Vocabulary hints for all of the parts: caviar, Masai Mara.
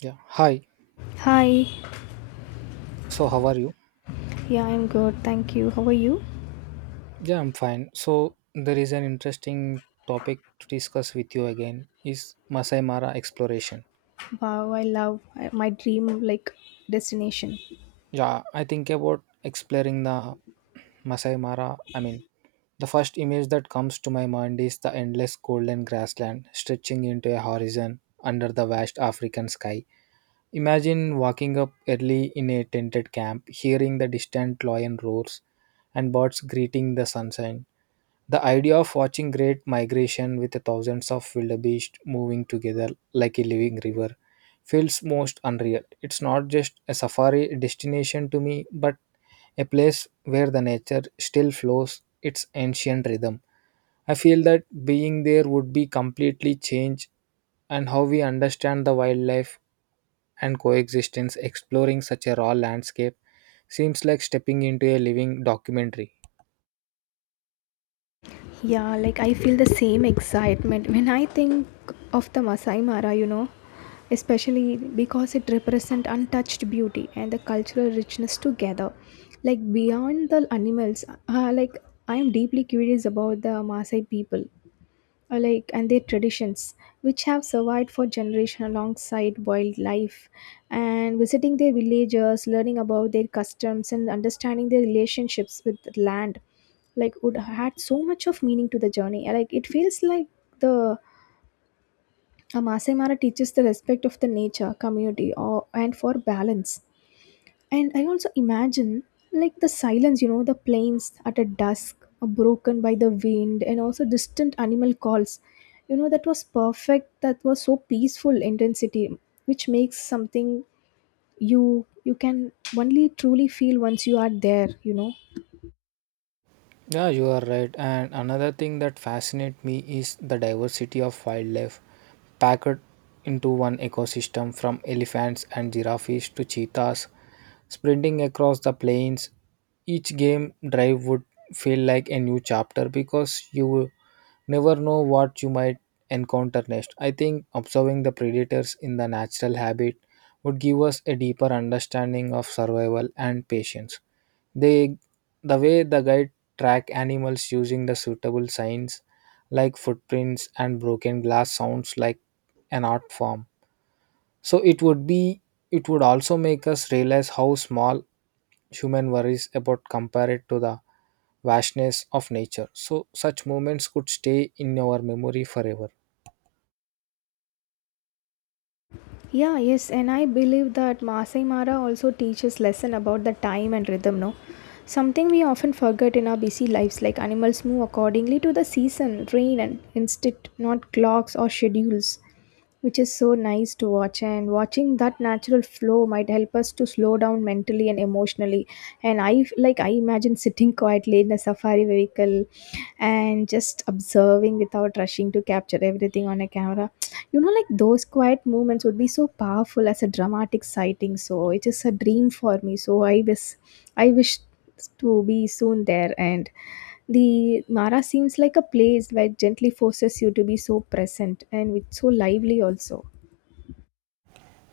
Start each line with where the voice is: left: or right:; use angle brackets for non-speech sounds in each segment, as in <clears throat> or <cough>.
right: Yeah. Hi.
left: Hi,
right: So, how are you?
left: yeah, I'm good. Thank you. How are you?
right: Yeah, I'm fine. So, there is an interesting topic to discuss with you again is Masai Mara exploration.
left: Wow, I love my dream like destination.
right: Yeah, I think about exploring the Masai Mara. The first image that comes to my mind is the endless golden grassland stretching into a horizon under the vast African sky. Imagine walking up early in a tented camp, hearing the distant lion roars and birds greeting the sunshine. The idea of watching great migration with the thousands of wildebeest moving together like a living river feels most unreal. It's not just a safari destination to me, but a place where the nature still flows its ancient rhythm. I feel that being there would be completely change and how we understand the wildlife and coexistence exploring such a raw landscape seems like stepping into a living documentary.
left: Yeah, like I feel the same excitement when I think of the Masai Mara, especially because it represents untouched beauty and the cultural richness together. Like beyond the animals, like I am deeply curious about the Maasai people and their traditions, which have survived for generations alongside wildlife. And visiting their villages, learning about their customs, and understanding their relationships with the land, like would add so much of meaning to the journey. Like it feels like the a Masai Mara teaches the respect of the nature, community, or and for balance. And I also imagine like the silence, you know, the plains at a dusk, are broken by the wind, and also distant animal calls. You know, that was perfect. That was so peaceful intensity, which makes something you can only truly feel once you are there. You know.
right: Yeah, you are right. And another thing that fascinates me is the diversity of wildlife packed into one ecosystem from elephants and giraffes to cheetahs sprinting across the plains. Each game drive would feel like a new chapter because you never know what you might encounter next. I think observing the predators in the natural habit would give us a deeper understanding of survival and patience. They the way the guide track animals using the suitable signs like footprints and broken glass sounds like an art form. So it would also make us realize how small human worries about compared to the vastness of nature. So such moments could stay in our memory forever.
left: Yeah, yes, and I believe that Masai Mara also teaches lesson about the time and rhythm, no? Something we often forget in our busy lives, like animals move accordingly to the season, rain, and instinct, not clocks or schedules, which is so nice to watch. And watching that natural flow might help us to slow down mentally and emotionally. And like I imagine sitting quietly in a safari vehicle and just observing without rushing to capture everything on a camera, you know, like those quiet moments would be so powerful as a dramatic sighting. So it is a dream for me, so I wish to be soon there, and the Mara seems like a place where gently forces you to be so present and with so lively also.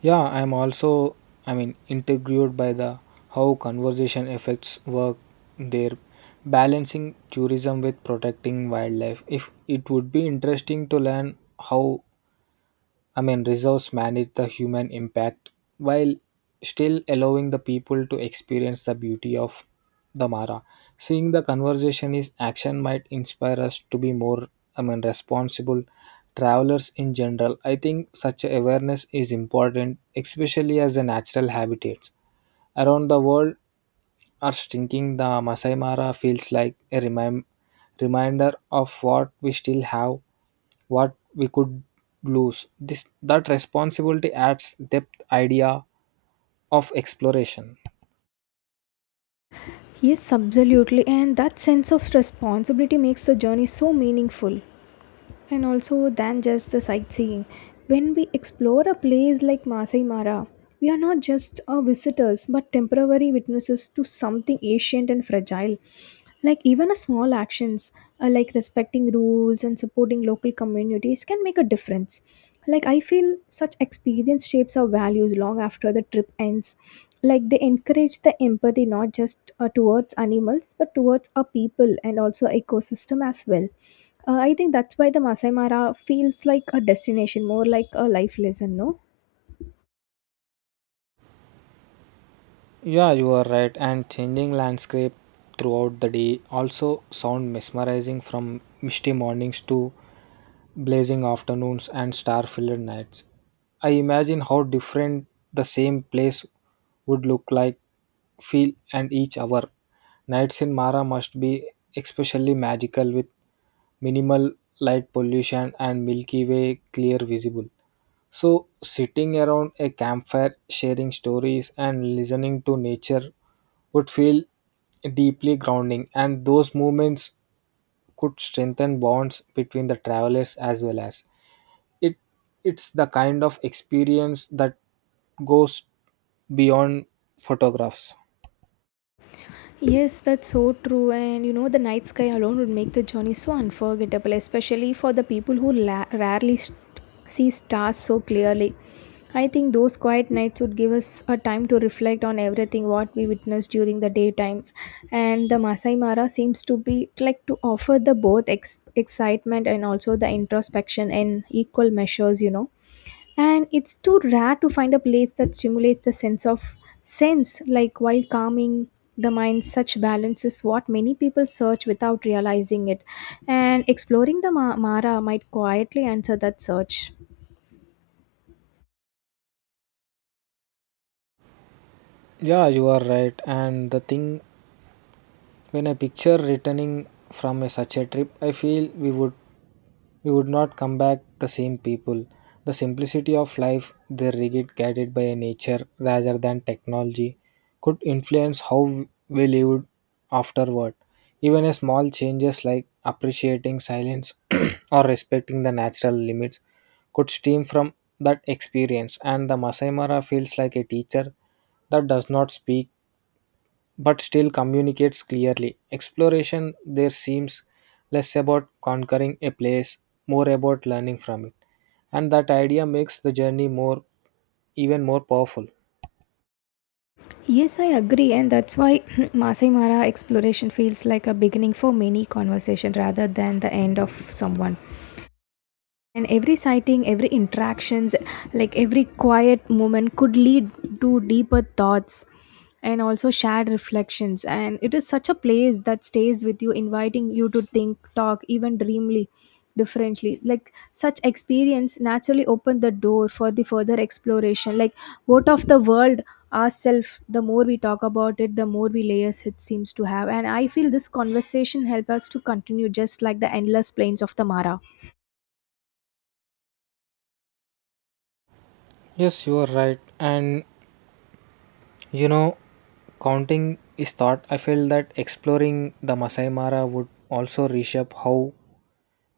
right: Yeah, I'm also, I mean, intrigued by the how conservation affects work there, balancing tourism with protecting wildlife. If it would be interesting to learn how, I mean, reserves manage the human impact while still allowing the people to experience the beauty of the Mara. Seeing the conversation is action might inspire us to be more, I mean, responsible travelers in general. I think such awareness is important, especially as a natural habitat around the world are stinking, the Masai Mara feels like a reminder of what we still have, what we could lose. This that responsibility adds depth idea of exploration.
left: Yes, absolutely, and that sense of responsibility makes the journey so meaningful and also than just the sightseeing. When we explore a place like Masai Mara, we are not just visitors but temporary witnesses to something ancient and fragile. Like even a small actions, like respecting rules and supporting local communities can make a difference. Like I feel such experience shapes our values long after the trip ends. Like they encourage the empathy not just towards animals but towards our people and also ecosystem as well. I think that's why the Masai Mara feels like a destination, more like a life lesson, no?
right: Yeah, you are right. And changing landscape throughout the day also sound mesmerizing from misty mornings to blazing afternoons and star filled nights. I imagine how different the same place would look like, feel, and each hour. Nights in Mara must be especially magical with minimal light pollution and Milky Way clear visible. So, sitting around a campfire, sharing stories, and listening to nature would feel deeply grounding, and those moments could strengthen bonds between the travelers as well as it it's the kind of experience that goes beyond photographs.
left: Yes, that's so true. And you know, the night sky alone would make the journey so unforgettable, especially for the people who rarely see stars so clearly. I think those quiet nights would give us a time to reflect on everything what we witnessed during the daytime. And the Masai Mara seems to be like to offer the both excitement and also the introspection in equal measures, you know. And it's too rare to find a place that stimulates the sense of sense like while calming the mind. Such balance is what many people search without realizing it, and exploring the Mara might quietly answer that search.
right: Yeah, you are right. And the thing when I picture returning from a, such a trip I feel we would not come back the same people. The simplicity of life, the rigid guided by nature rather than technology, could influence how we lived afterward. Even a small changes like appreciating silence <clears throat> or respecting the natural limits could stem from that experience. And the Masai Mara feels like a teacher that does not speak but still communicates clearly. Exploration there seems less about conquering a place, more about learning from it. And that idea makes the journey more even more powerful.
left: Yes, I agree, and that's why <clears throat> Masai Mara exploration feels like a beginning for many conversation rather than the end of someone. And every sighting, every interactions, like every quiet moment could lead to deeper thoughts and also shared reflections. And it is such a place that stays with you, inviting you to think, talk, even dreamly differently. Like such experience naturally open the door for the further exploration. Like what of the world ourself, the more we talk about it, the more we layers it seems to have. And I feel this conversation help us to continue just like the endless plains of the Mara.
right: Yes, you are right. And you know, counting is thought. I feel that exploring the Masai Mara would also reshape how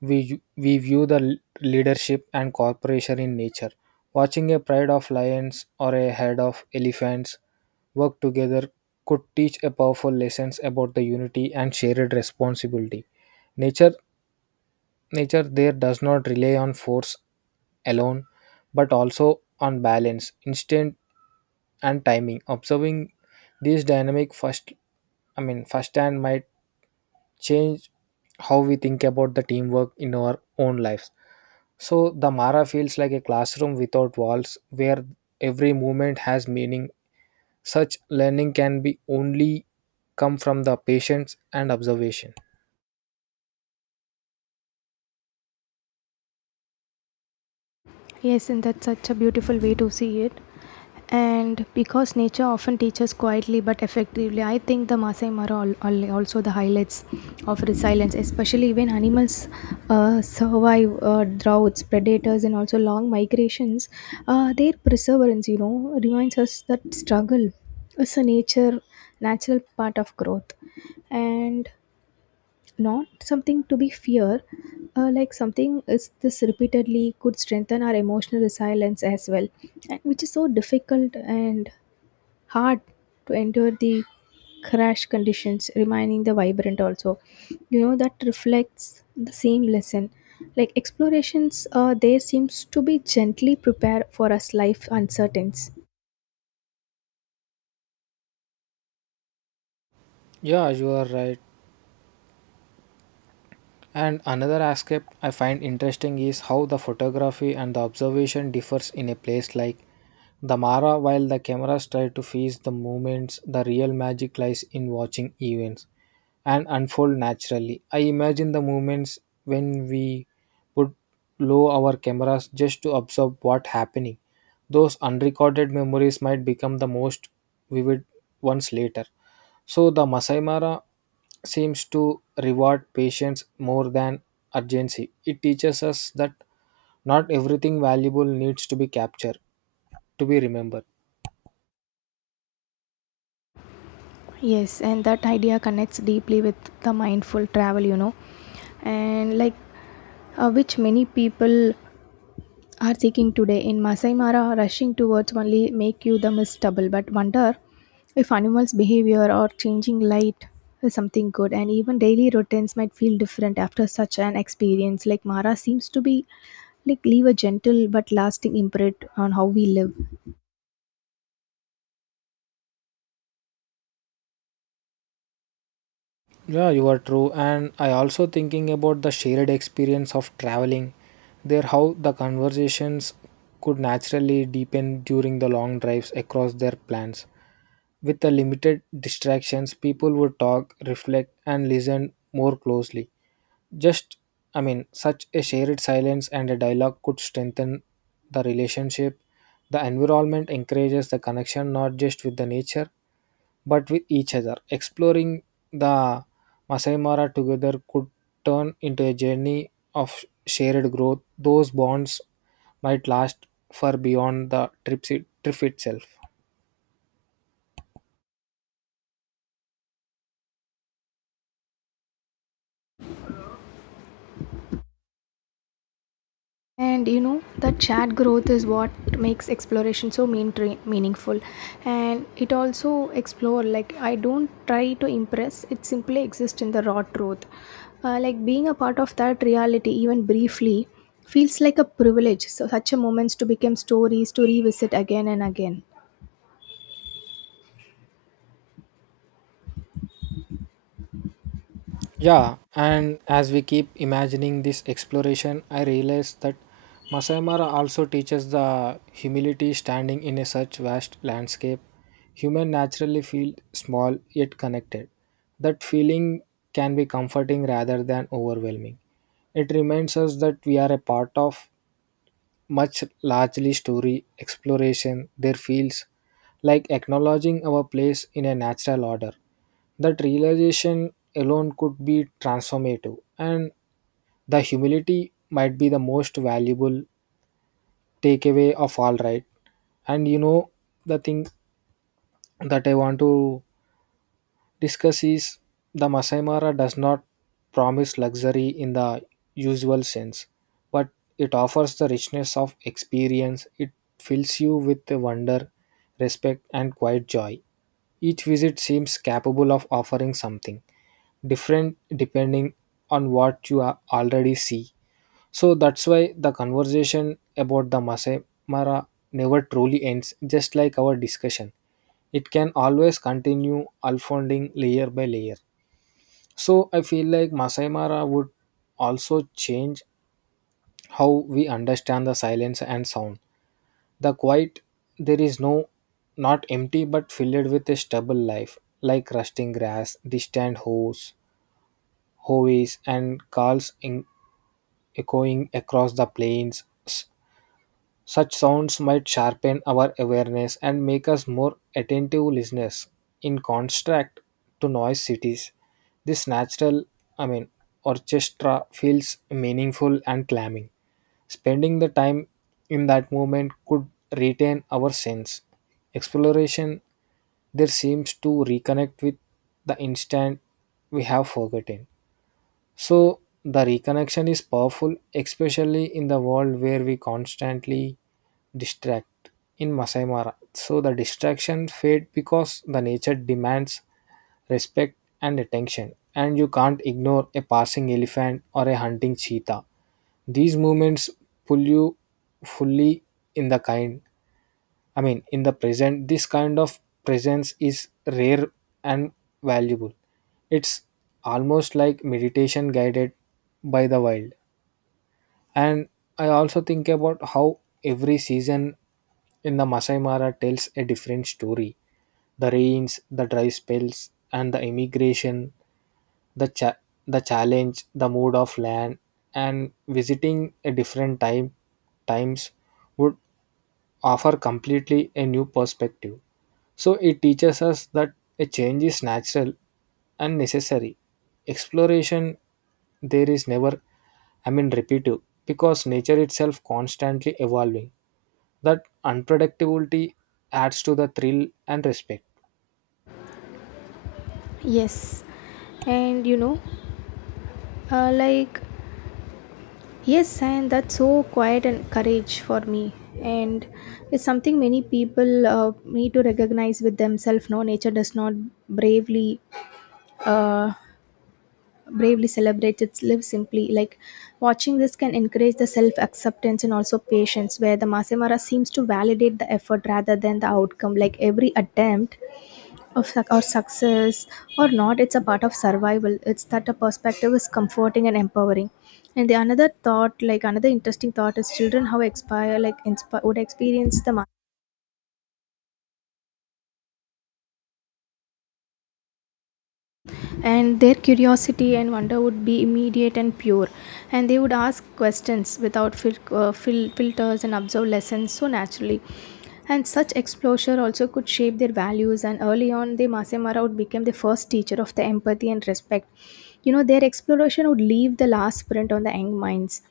right: We, we view the leadership and cooperation in nature. Watching a pride of lions or a herd of elephants work together could teach a powerful lessons about the unity and shared responsibility. Nature Nature there does not rely on force alone, but also on balance, instinct, and timing. Observing these dynamic first, I mean, firsthand might change how we think about the teamwork in our own lives. So the Mara feels like a classroom without walls, where every movement has meaning. Such learning can be only come from the patience and observation.
left: Yes, and that's such a beautiful way to see it. And because nature often teaches quietly but effectively, I think the Masai Mara also the highlights of resilience, especially when animals survive droughts, predators, and also long migrations. Their perseverance, you know, reminds us that struggle is a nature natural part of growth and not something to be fear. Like something is this repeatedly could strengthen our emotional resilience as well, and which is so difficult and hard to endure the crash conditions remaining the vibrant also. You know that reflects the same lesson, like explorations there seems to be gently prepare for us life uncertainties.
right: Yeah, you are right. And another aspect I find interesting is how the photography and the observation differs in a place like the Mara while the cameras try to freeze the moments, the real magic lies in watching events and unfold naturally. I imagine the moments when we would lower our cameras just to observe what happening. Those unrecorded memories might become the most vivid ones later. So the Masai Mara seems to reward patience more than urgency. It teaches us that not everything valuable needs to be captured to be remembered.
left: Yes, and that idea connects deeply with the mindful travel, you know, and like which many people are seeking today in Masai Mara, rushing towards only make you the mistable, but wonder if animals' behavior or changing light is something good, and even daily routines might feel different after such an experience. Like Mara seems to be like leave a gentle but lasting imprint on how we live.
right: Yeah, you are true. And I also thinking about the shared experience of traveling. There how the conversations could naturally deepen during the long drives across their plans. With the limited distractions, people would talk, reflect and listen more closely. Just, I mean, such a shared silence and a dialogue could strengthen the relationship. The environment encourages the connection not just with the nature but with each other. Exploring the Masai Mara together could turn into a journey of shared growth. Those bonds might last far beyond the trip itself.
left: And you know that chat growth is what makes exploration so meaningful, and it also explore like I don't try to impress; it simply exists in the raw truth. Like being a part of that reality, even briefly, feels like a privilege. So such a moments to become stories to revisit again and again.
right: Yeah, and as we keep imagining this exploration, I realize that Masai Mara also teaches the humility standing in a such vast landscape. Human naturally feel small yet connected. That feeling can be comforting rather than overwhelming. It reminds us that we are a part of much largely story exploration there feels like acknowledging our place in a natural order. That realization alone could be transformative and the humility might be the most valuable takeaway of all right. And you know, the thing that I want to discuss is the Masai Mara does not promise luxury in the usual sense, but it offers the richness of experience. It fills you with the wonder, respect, and quiet joy. Each visit seems capable of offering something different depending on what you already see. So that's why the conversation about the Masai Mara never truly ends, just like our discussion. It can always continue unfolding layer by layer. So I feel like Masai Mara would also change how we understand the silence and sound. The quiet there is no not empty but filled with a stubble life, like rusting grass, hoes and calls in, echoing across the plains. Such sounds might sharpen our awareness and make us more attentive listeners. In contrast to noise cities, this natural, I mean, orchestra feels meaningful and calming. Spending the time in that moment could retain our sense. Exploration there seems to reconnect with the instant we have forgotten. So the reconnection is powerful, especially in the world where we constantly distract in Masai Mara. So the distraction fade because the nature demands respect and attention, and you can't ignore a passing elephant or a hunting cheetah. These movements pull you fully in the kind. I mean, in the present, this kind of presence is rare and valuable. It's almost like meditation guided by the wild. And I also think about how every season in the Masai Mara tells a different story. The rains, the dry spells, and the immigration, the cha- the challenge, the mood of land, and visiting a different time times would offer completely a new perspective. So it teaches us that a change is natural and necessary. Exploration there is never, I mean, repetitive because nature itself constantly evolving. That unpredictability adds to the thrill and respect.
left: Yes, and you know, uh, like yes, and that's so quiet and courage for me. And it's something many people need to recognize with themselves. No, nature does not bravely, uh, bravely celebrate its live simply. Like watching this can encourage the self acceptance and also patience, where the Masemara seems to validate the effort rather than the outcome. Like every attempt of suc- or success or not, it's a part of survival. It's that the perspective is comforting and empowering. And the another thought, like another interesting thought, is children how expire like inspire would experience the, and their curiosity and wonder would be immediate and pure. And they would ask questions without filters and observe lessons so naturally. And such exposure also could shape their values and early on, the Masemara would become the first teacher of the empathy and respect. You know, their exploration would leave the last print on the young minds.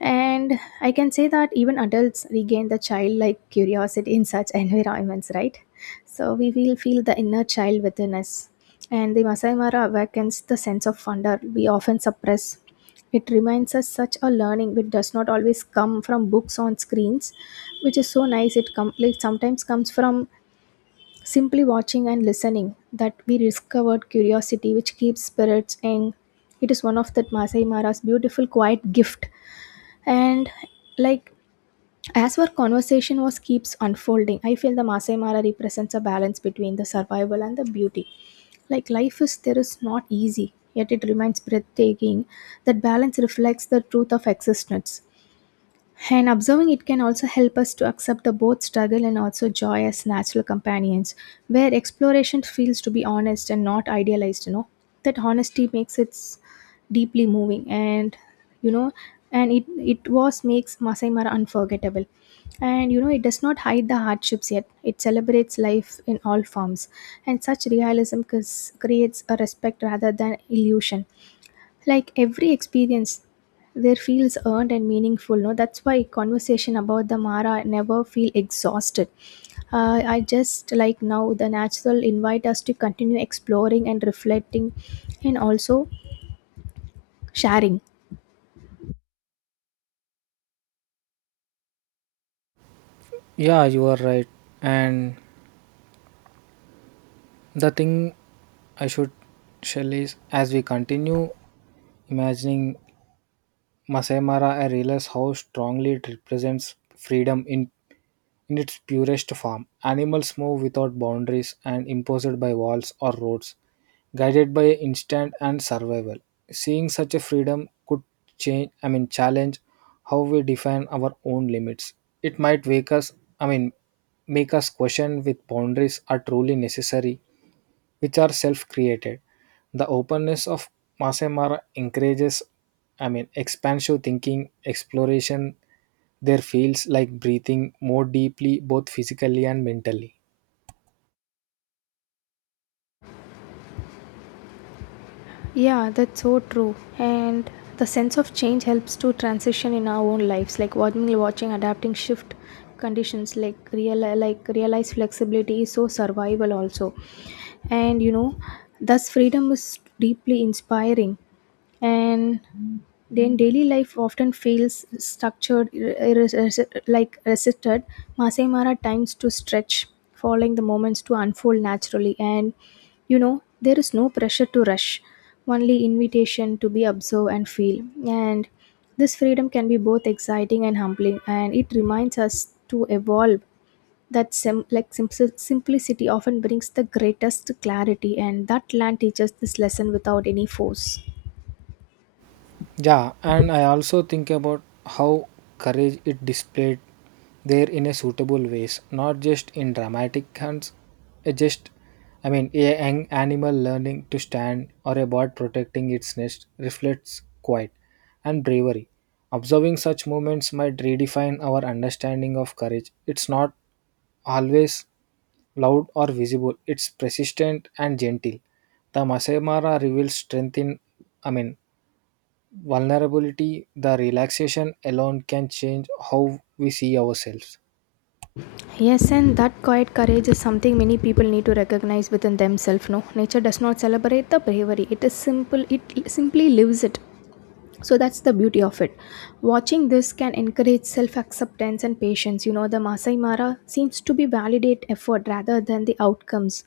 left: And I can say that even adults regain the childlike curiosity in such environments, right? So we will feel the inner child within us. And the Masai Mara awakens the sense of wonder we often suppress. It reminds us such a learning which does not always come from books on screens, which is so nice. It, it sometimes comes from simply watching and listening that we discovered curiosity which keeps spirits. And it is one of that Masai Mara's beautiful quiet gift. And like as our conversation was keeps unfolding, I feel the Masai Mara represents a balance between the survival and the beauty. Like life is there is not easy, yet it remains breathtaking. That balance reflects the truth of existence. And observing it can also help us to accept the both struggle and also joy as natural companions, where exploration feels to be honest and not idealized, you know. That honesty makes it deeply moving. And you know, and it was makes Masai Mara unforgettable. And you know, it does not hide the hardships yet. It celebrates life in all forms. And such realism creates a respect rather than illusion. Like every experience there feels earned and meaningful, no? That's why conversation about the Mara never feel exhausted. I just like now the natural invite us to continue exploring and reflecting and also sharing.
right: Yeah, you are right. And the thing I should shall is as we continue imagining Masayamara, I realize how strongly it represents freedom in its purest form. Animals move without boundaries and imposed by walls or roads, guided by instinct and survival. Seeing such a freedom could change, I mean, challenge how we define our own limits. It might wake us, I mean, make us question with boundaries are truly necessary which are self-created. The openness of Masemara encourages, I mean, expansive thinking, exploration. There feels like breathing more deeply, both physically and mentally.
left: Yeah, that's so true. And the sense of change helps to transition in our own lives, like watching adapting shift conditions, like realize flexibility is so survival also. And you know, thus freedom is deeply inspiring. And then daily life often feels structured, like resisted. Masai Mara times to stretch, following the moments to unfold naturally. And you know, there is no pressure to rush, only invitation to be observed and feel. And this freedom can be both exciting and humbling, and it reminds us to evolve. That sim- like simple simplicity often brings the greatest clarity, and that land teaches this lesson without any force.
right: Yeah, and I also think about how courage it displayed there in a suitable ways, not just in dramatic hunts, it just, I mean, a young animal learning to stand or a bird protecting its nest reflects quiet and bravery. Observing such moments might redefine our understanding of courage. It's not always loud or visible, it's persistent and gentle. The Masai Mara reveals strength in, I mean, vulnerability, the relaxation alone can change how we see ourselves.
left: Yes, and that quiet courage is something many people need to recognize within themselves. No, nature does not celebrate the bravery. It is simple, it simply lives it. So that's the beauty of it. Watching this can encourage self-acceptance and patience. You know, the Masai Mara seems to be validate effort rather than the outcomes.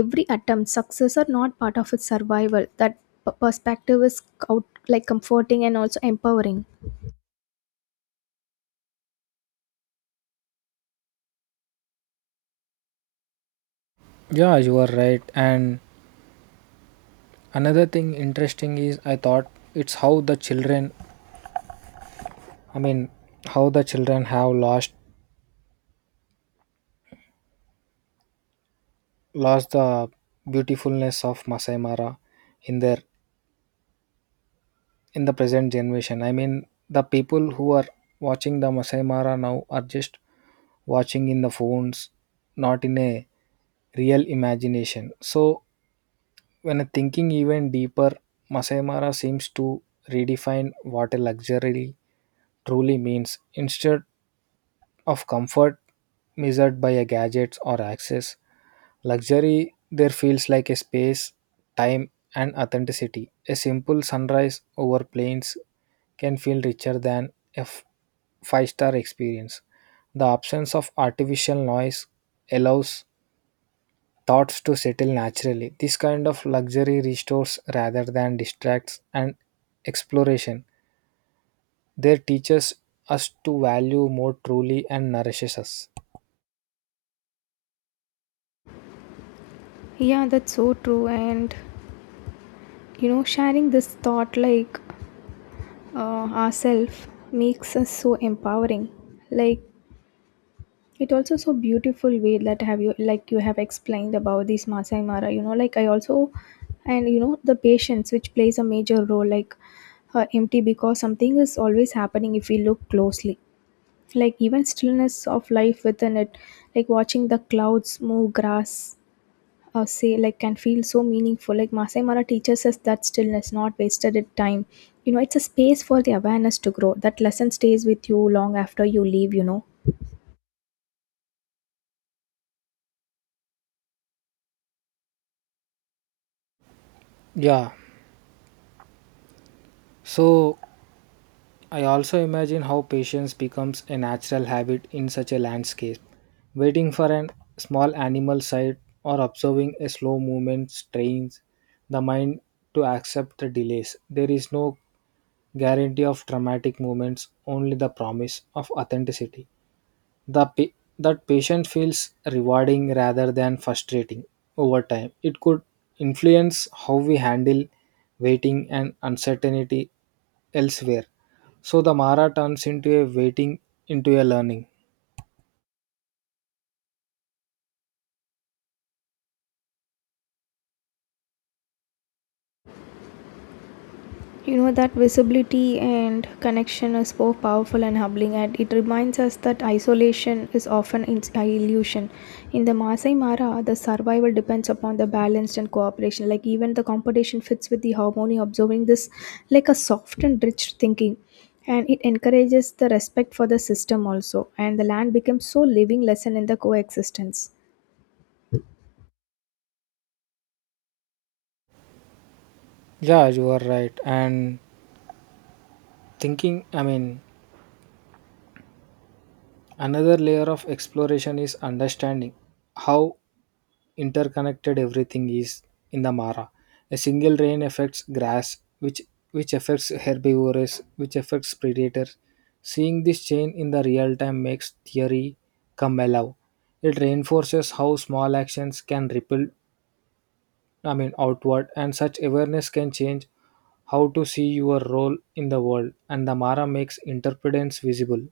left: Every attempt success or not part of its survival. That perspective is out, like comforting and also empowering.
right: Yeah, you are right. And another thing interesting is I thought it's how the children, I mean, how the children have lost the beautifulness of Masai Mara in their in the present generation. I mean, the people who are watching the Masai Mara now are just watching in the phones, not in a real imagination. So when thinking even deeper, Masai Mara seems to redefine what a luxury truly means. Instead of comfort measured by a gadgets or access, luxury there feels like a space, time, and authenticity. A simple sunrise over plains can feel richer than a five-star experience. The absence of artificial noise allows thoughts to settle naturally. This kind of luxury restores rather than distracts and exploration. They teaches us to value more truly and nourishes us.
left: Yeah, that's so true. And you know, sharing this thought, like, ourself makes us so empowering. Like it also so beautiful way that have you like you have explained about this Masai Mara, you know, like I also. And you know, the patience which plays a major role, like empty because something is always happening if we look closely. Like even stillness of life within it, like watching the clouds move grass, say like, can feel so meaningful. Like Masai Mara teaches us that stillness not wasted it time. You know, it's a space for the awareness to grow. That lesson stays with you long after you leave, you know.
right: Yeah. So I also imagine how patience becomes a natural habit in such a landscape. Waiting for a small animal sight or observing a slow movement strains the mind to accept the delays. There is no guarantee of dramatic movements, only the promise of authenticity. the pa- that patient feels rewarding rather than frustrating. Over time it could influence how we handle waiting and uncertainty elsewhere. So the mara turns into a waiting into a learning.
left: You know that visibility and connection is so powerful and humbling, and it reminds us that isolation is often an illusion. In the Masai Mara, the survival depends upon the balanced and cooperation, like even the competition fits with the harmony. Observing this, like a soft and rich thinking, and it encourages the respect for the system also, and the land becomes so living lesson in the coexistence.
right: Yeah, you are right. And thinking, I mean, another layer of exploration is understanding how interconnected everything is in the Mara. A single rain affects grass, which affects herbivores, which affects predators. Seeing this chain in the real time makes theory come alive. It reinforces how small actions can ripple, I mean, outward, and such awareness can change how to see your role in the world. And the Mara makes interpretance visible.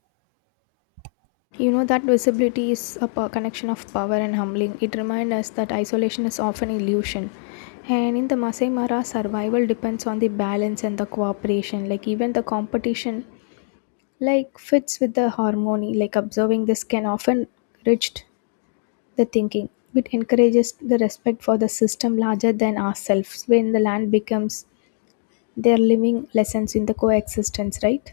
left: You know that visibility is a connection of power and humbling. It reminds us that isolation is often illusion. And in the Masai Mara, survival depends on the balance and the cooperation. Like even the competition, like fits with the harmony. Like observing this can often enrich the thinking. It encourages the respect for the system larger than ourselves. When the land becomes their living lessons in the coexistence, right?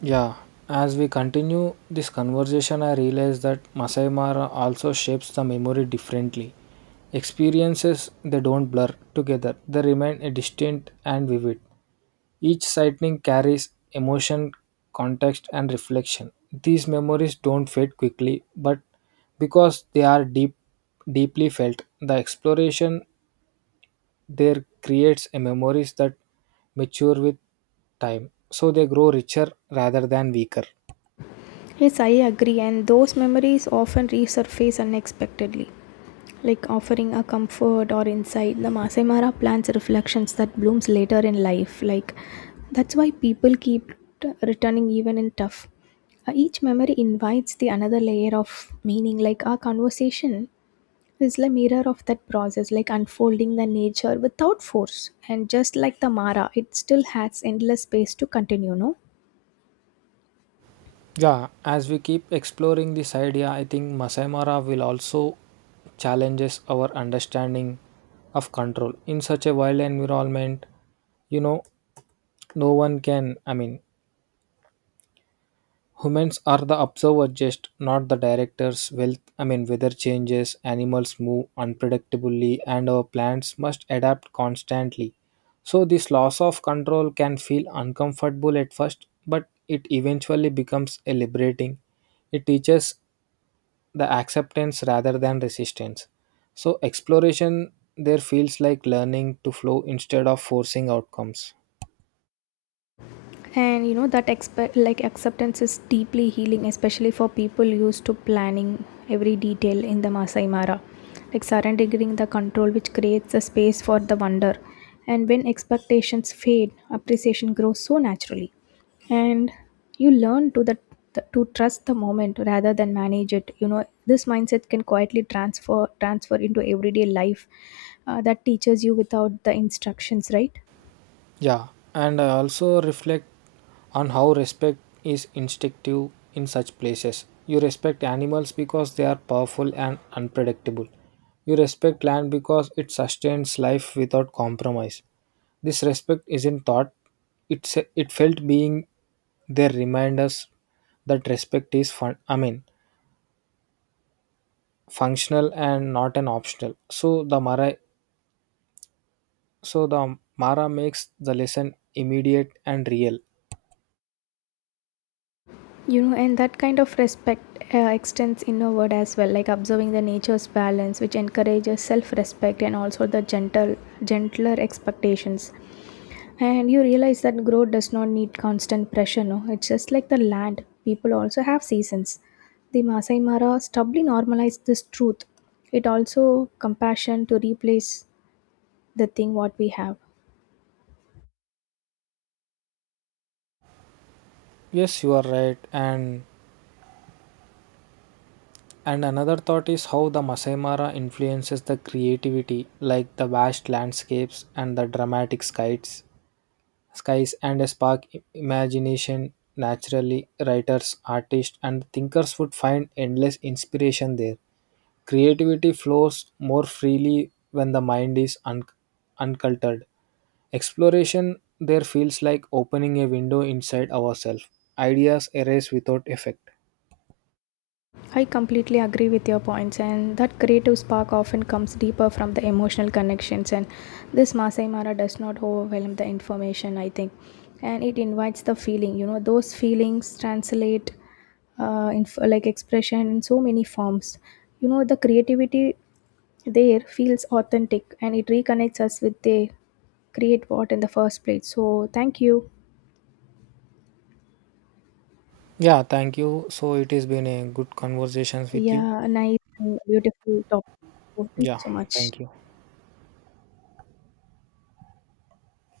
right: Yeah, as we continue this conversation, I realize that Masai Mara also shapes the memory differently. Experiences they don't blur together, they remain distinct and vivid. Each sighting carries emotion, context, and reflection. These memories don't fade quickly, but because they are deep, deeply felt, the exploration there creates a memories that mature with time, so they grow richer rather than weaker.
left: Yes, I agree, and those memories often resurface unexpectedly, like offering a comfort or insight. The Masai Mara plants reflections that blooms later in life. Like that's why people keep returning even in tough. Each memory invites the another layer of meaning. Like our conversation is the mirror of that process, like unfolding the nature without force. And just like the Mara, it still has endless space to continue. No.
right: Yeah, as we keep exploring this idea, I think Masai Mara will also challenges our understanding of control. In such a wild environment, you know, no one can, I mean, humans are the observer, just not the directors. Wealth, I mean, weather changes, animals move unpredictably, and our plants must adapt constantly. So, this loss of control can feel uncomfortable at first, but it eventually becomes a liberating. It teaches the acceptance rather than resistance. So, exploration there feels like learning to flow instead of forcing outcomes.
left: And you know that acceptance is deeply healing, especially for people used to planning every detail. In the Masai Mara, like surrendering the control which creates a space for the wonder, and when expectations fade, appreciation grows so naturally. And you learn to the to trust the moment rather than manage it. You know, this mindset can quietly transfer into everyday life. That teaches you without the instructions, right?
right: Yeah, and I also reflect on how respect is instinctive in such places. You respect animals because they are powerful and unpredictable. You respect land because it sustains life without compromise. This respect isn't thought, it's it felt being there remind us that respect is fun, I mean, functional and not an optional. So the mara makes the lesson immediate and real.
left: You know, and that kind of respect extends inward as well, like observing the nature's balance, which encourages self-respect and also the gentler expectations. And you realize that growth does not need constant pressure. No, it's just like the land. People also have seasons. The Masai Mara stubbornly normalized this truth. It also compassion to replace the thing what we have.
right: Yes, you are right. And another thought is how the masai mara influences the creativity like the vast landscapes and the dramatic skies skies and a spark imagination naturally. Writers artists and thinkers would find endless inspiration there. Creativity flows more freely when the mind is uncultured. Exploration there feels like opening a window inside ourselves. Ideas arise without effect.
left: I completely agree with your points, and that creative spark often comes deeper from the emotional connections. And this Masai Mara does not overwhelm the information, I think, and it invites the feeling. You know, those feelings translate like expression in so many forms. You know, the creativity there feels authentic, and it reconnects us with the create what in the first place. So, thank you.
right: Yeah, thank you. So it has been a good conversations with you.
left: Yeah, a nice and beautiful topic. So, thank you
right: Yeah,
left: so much.
right: thank you.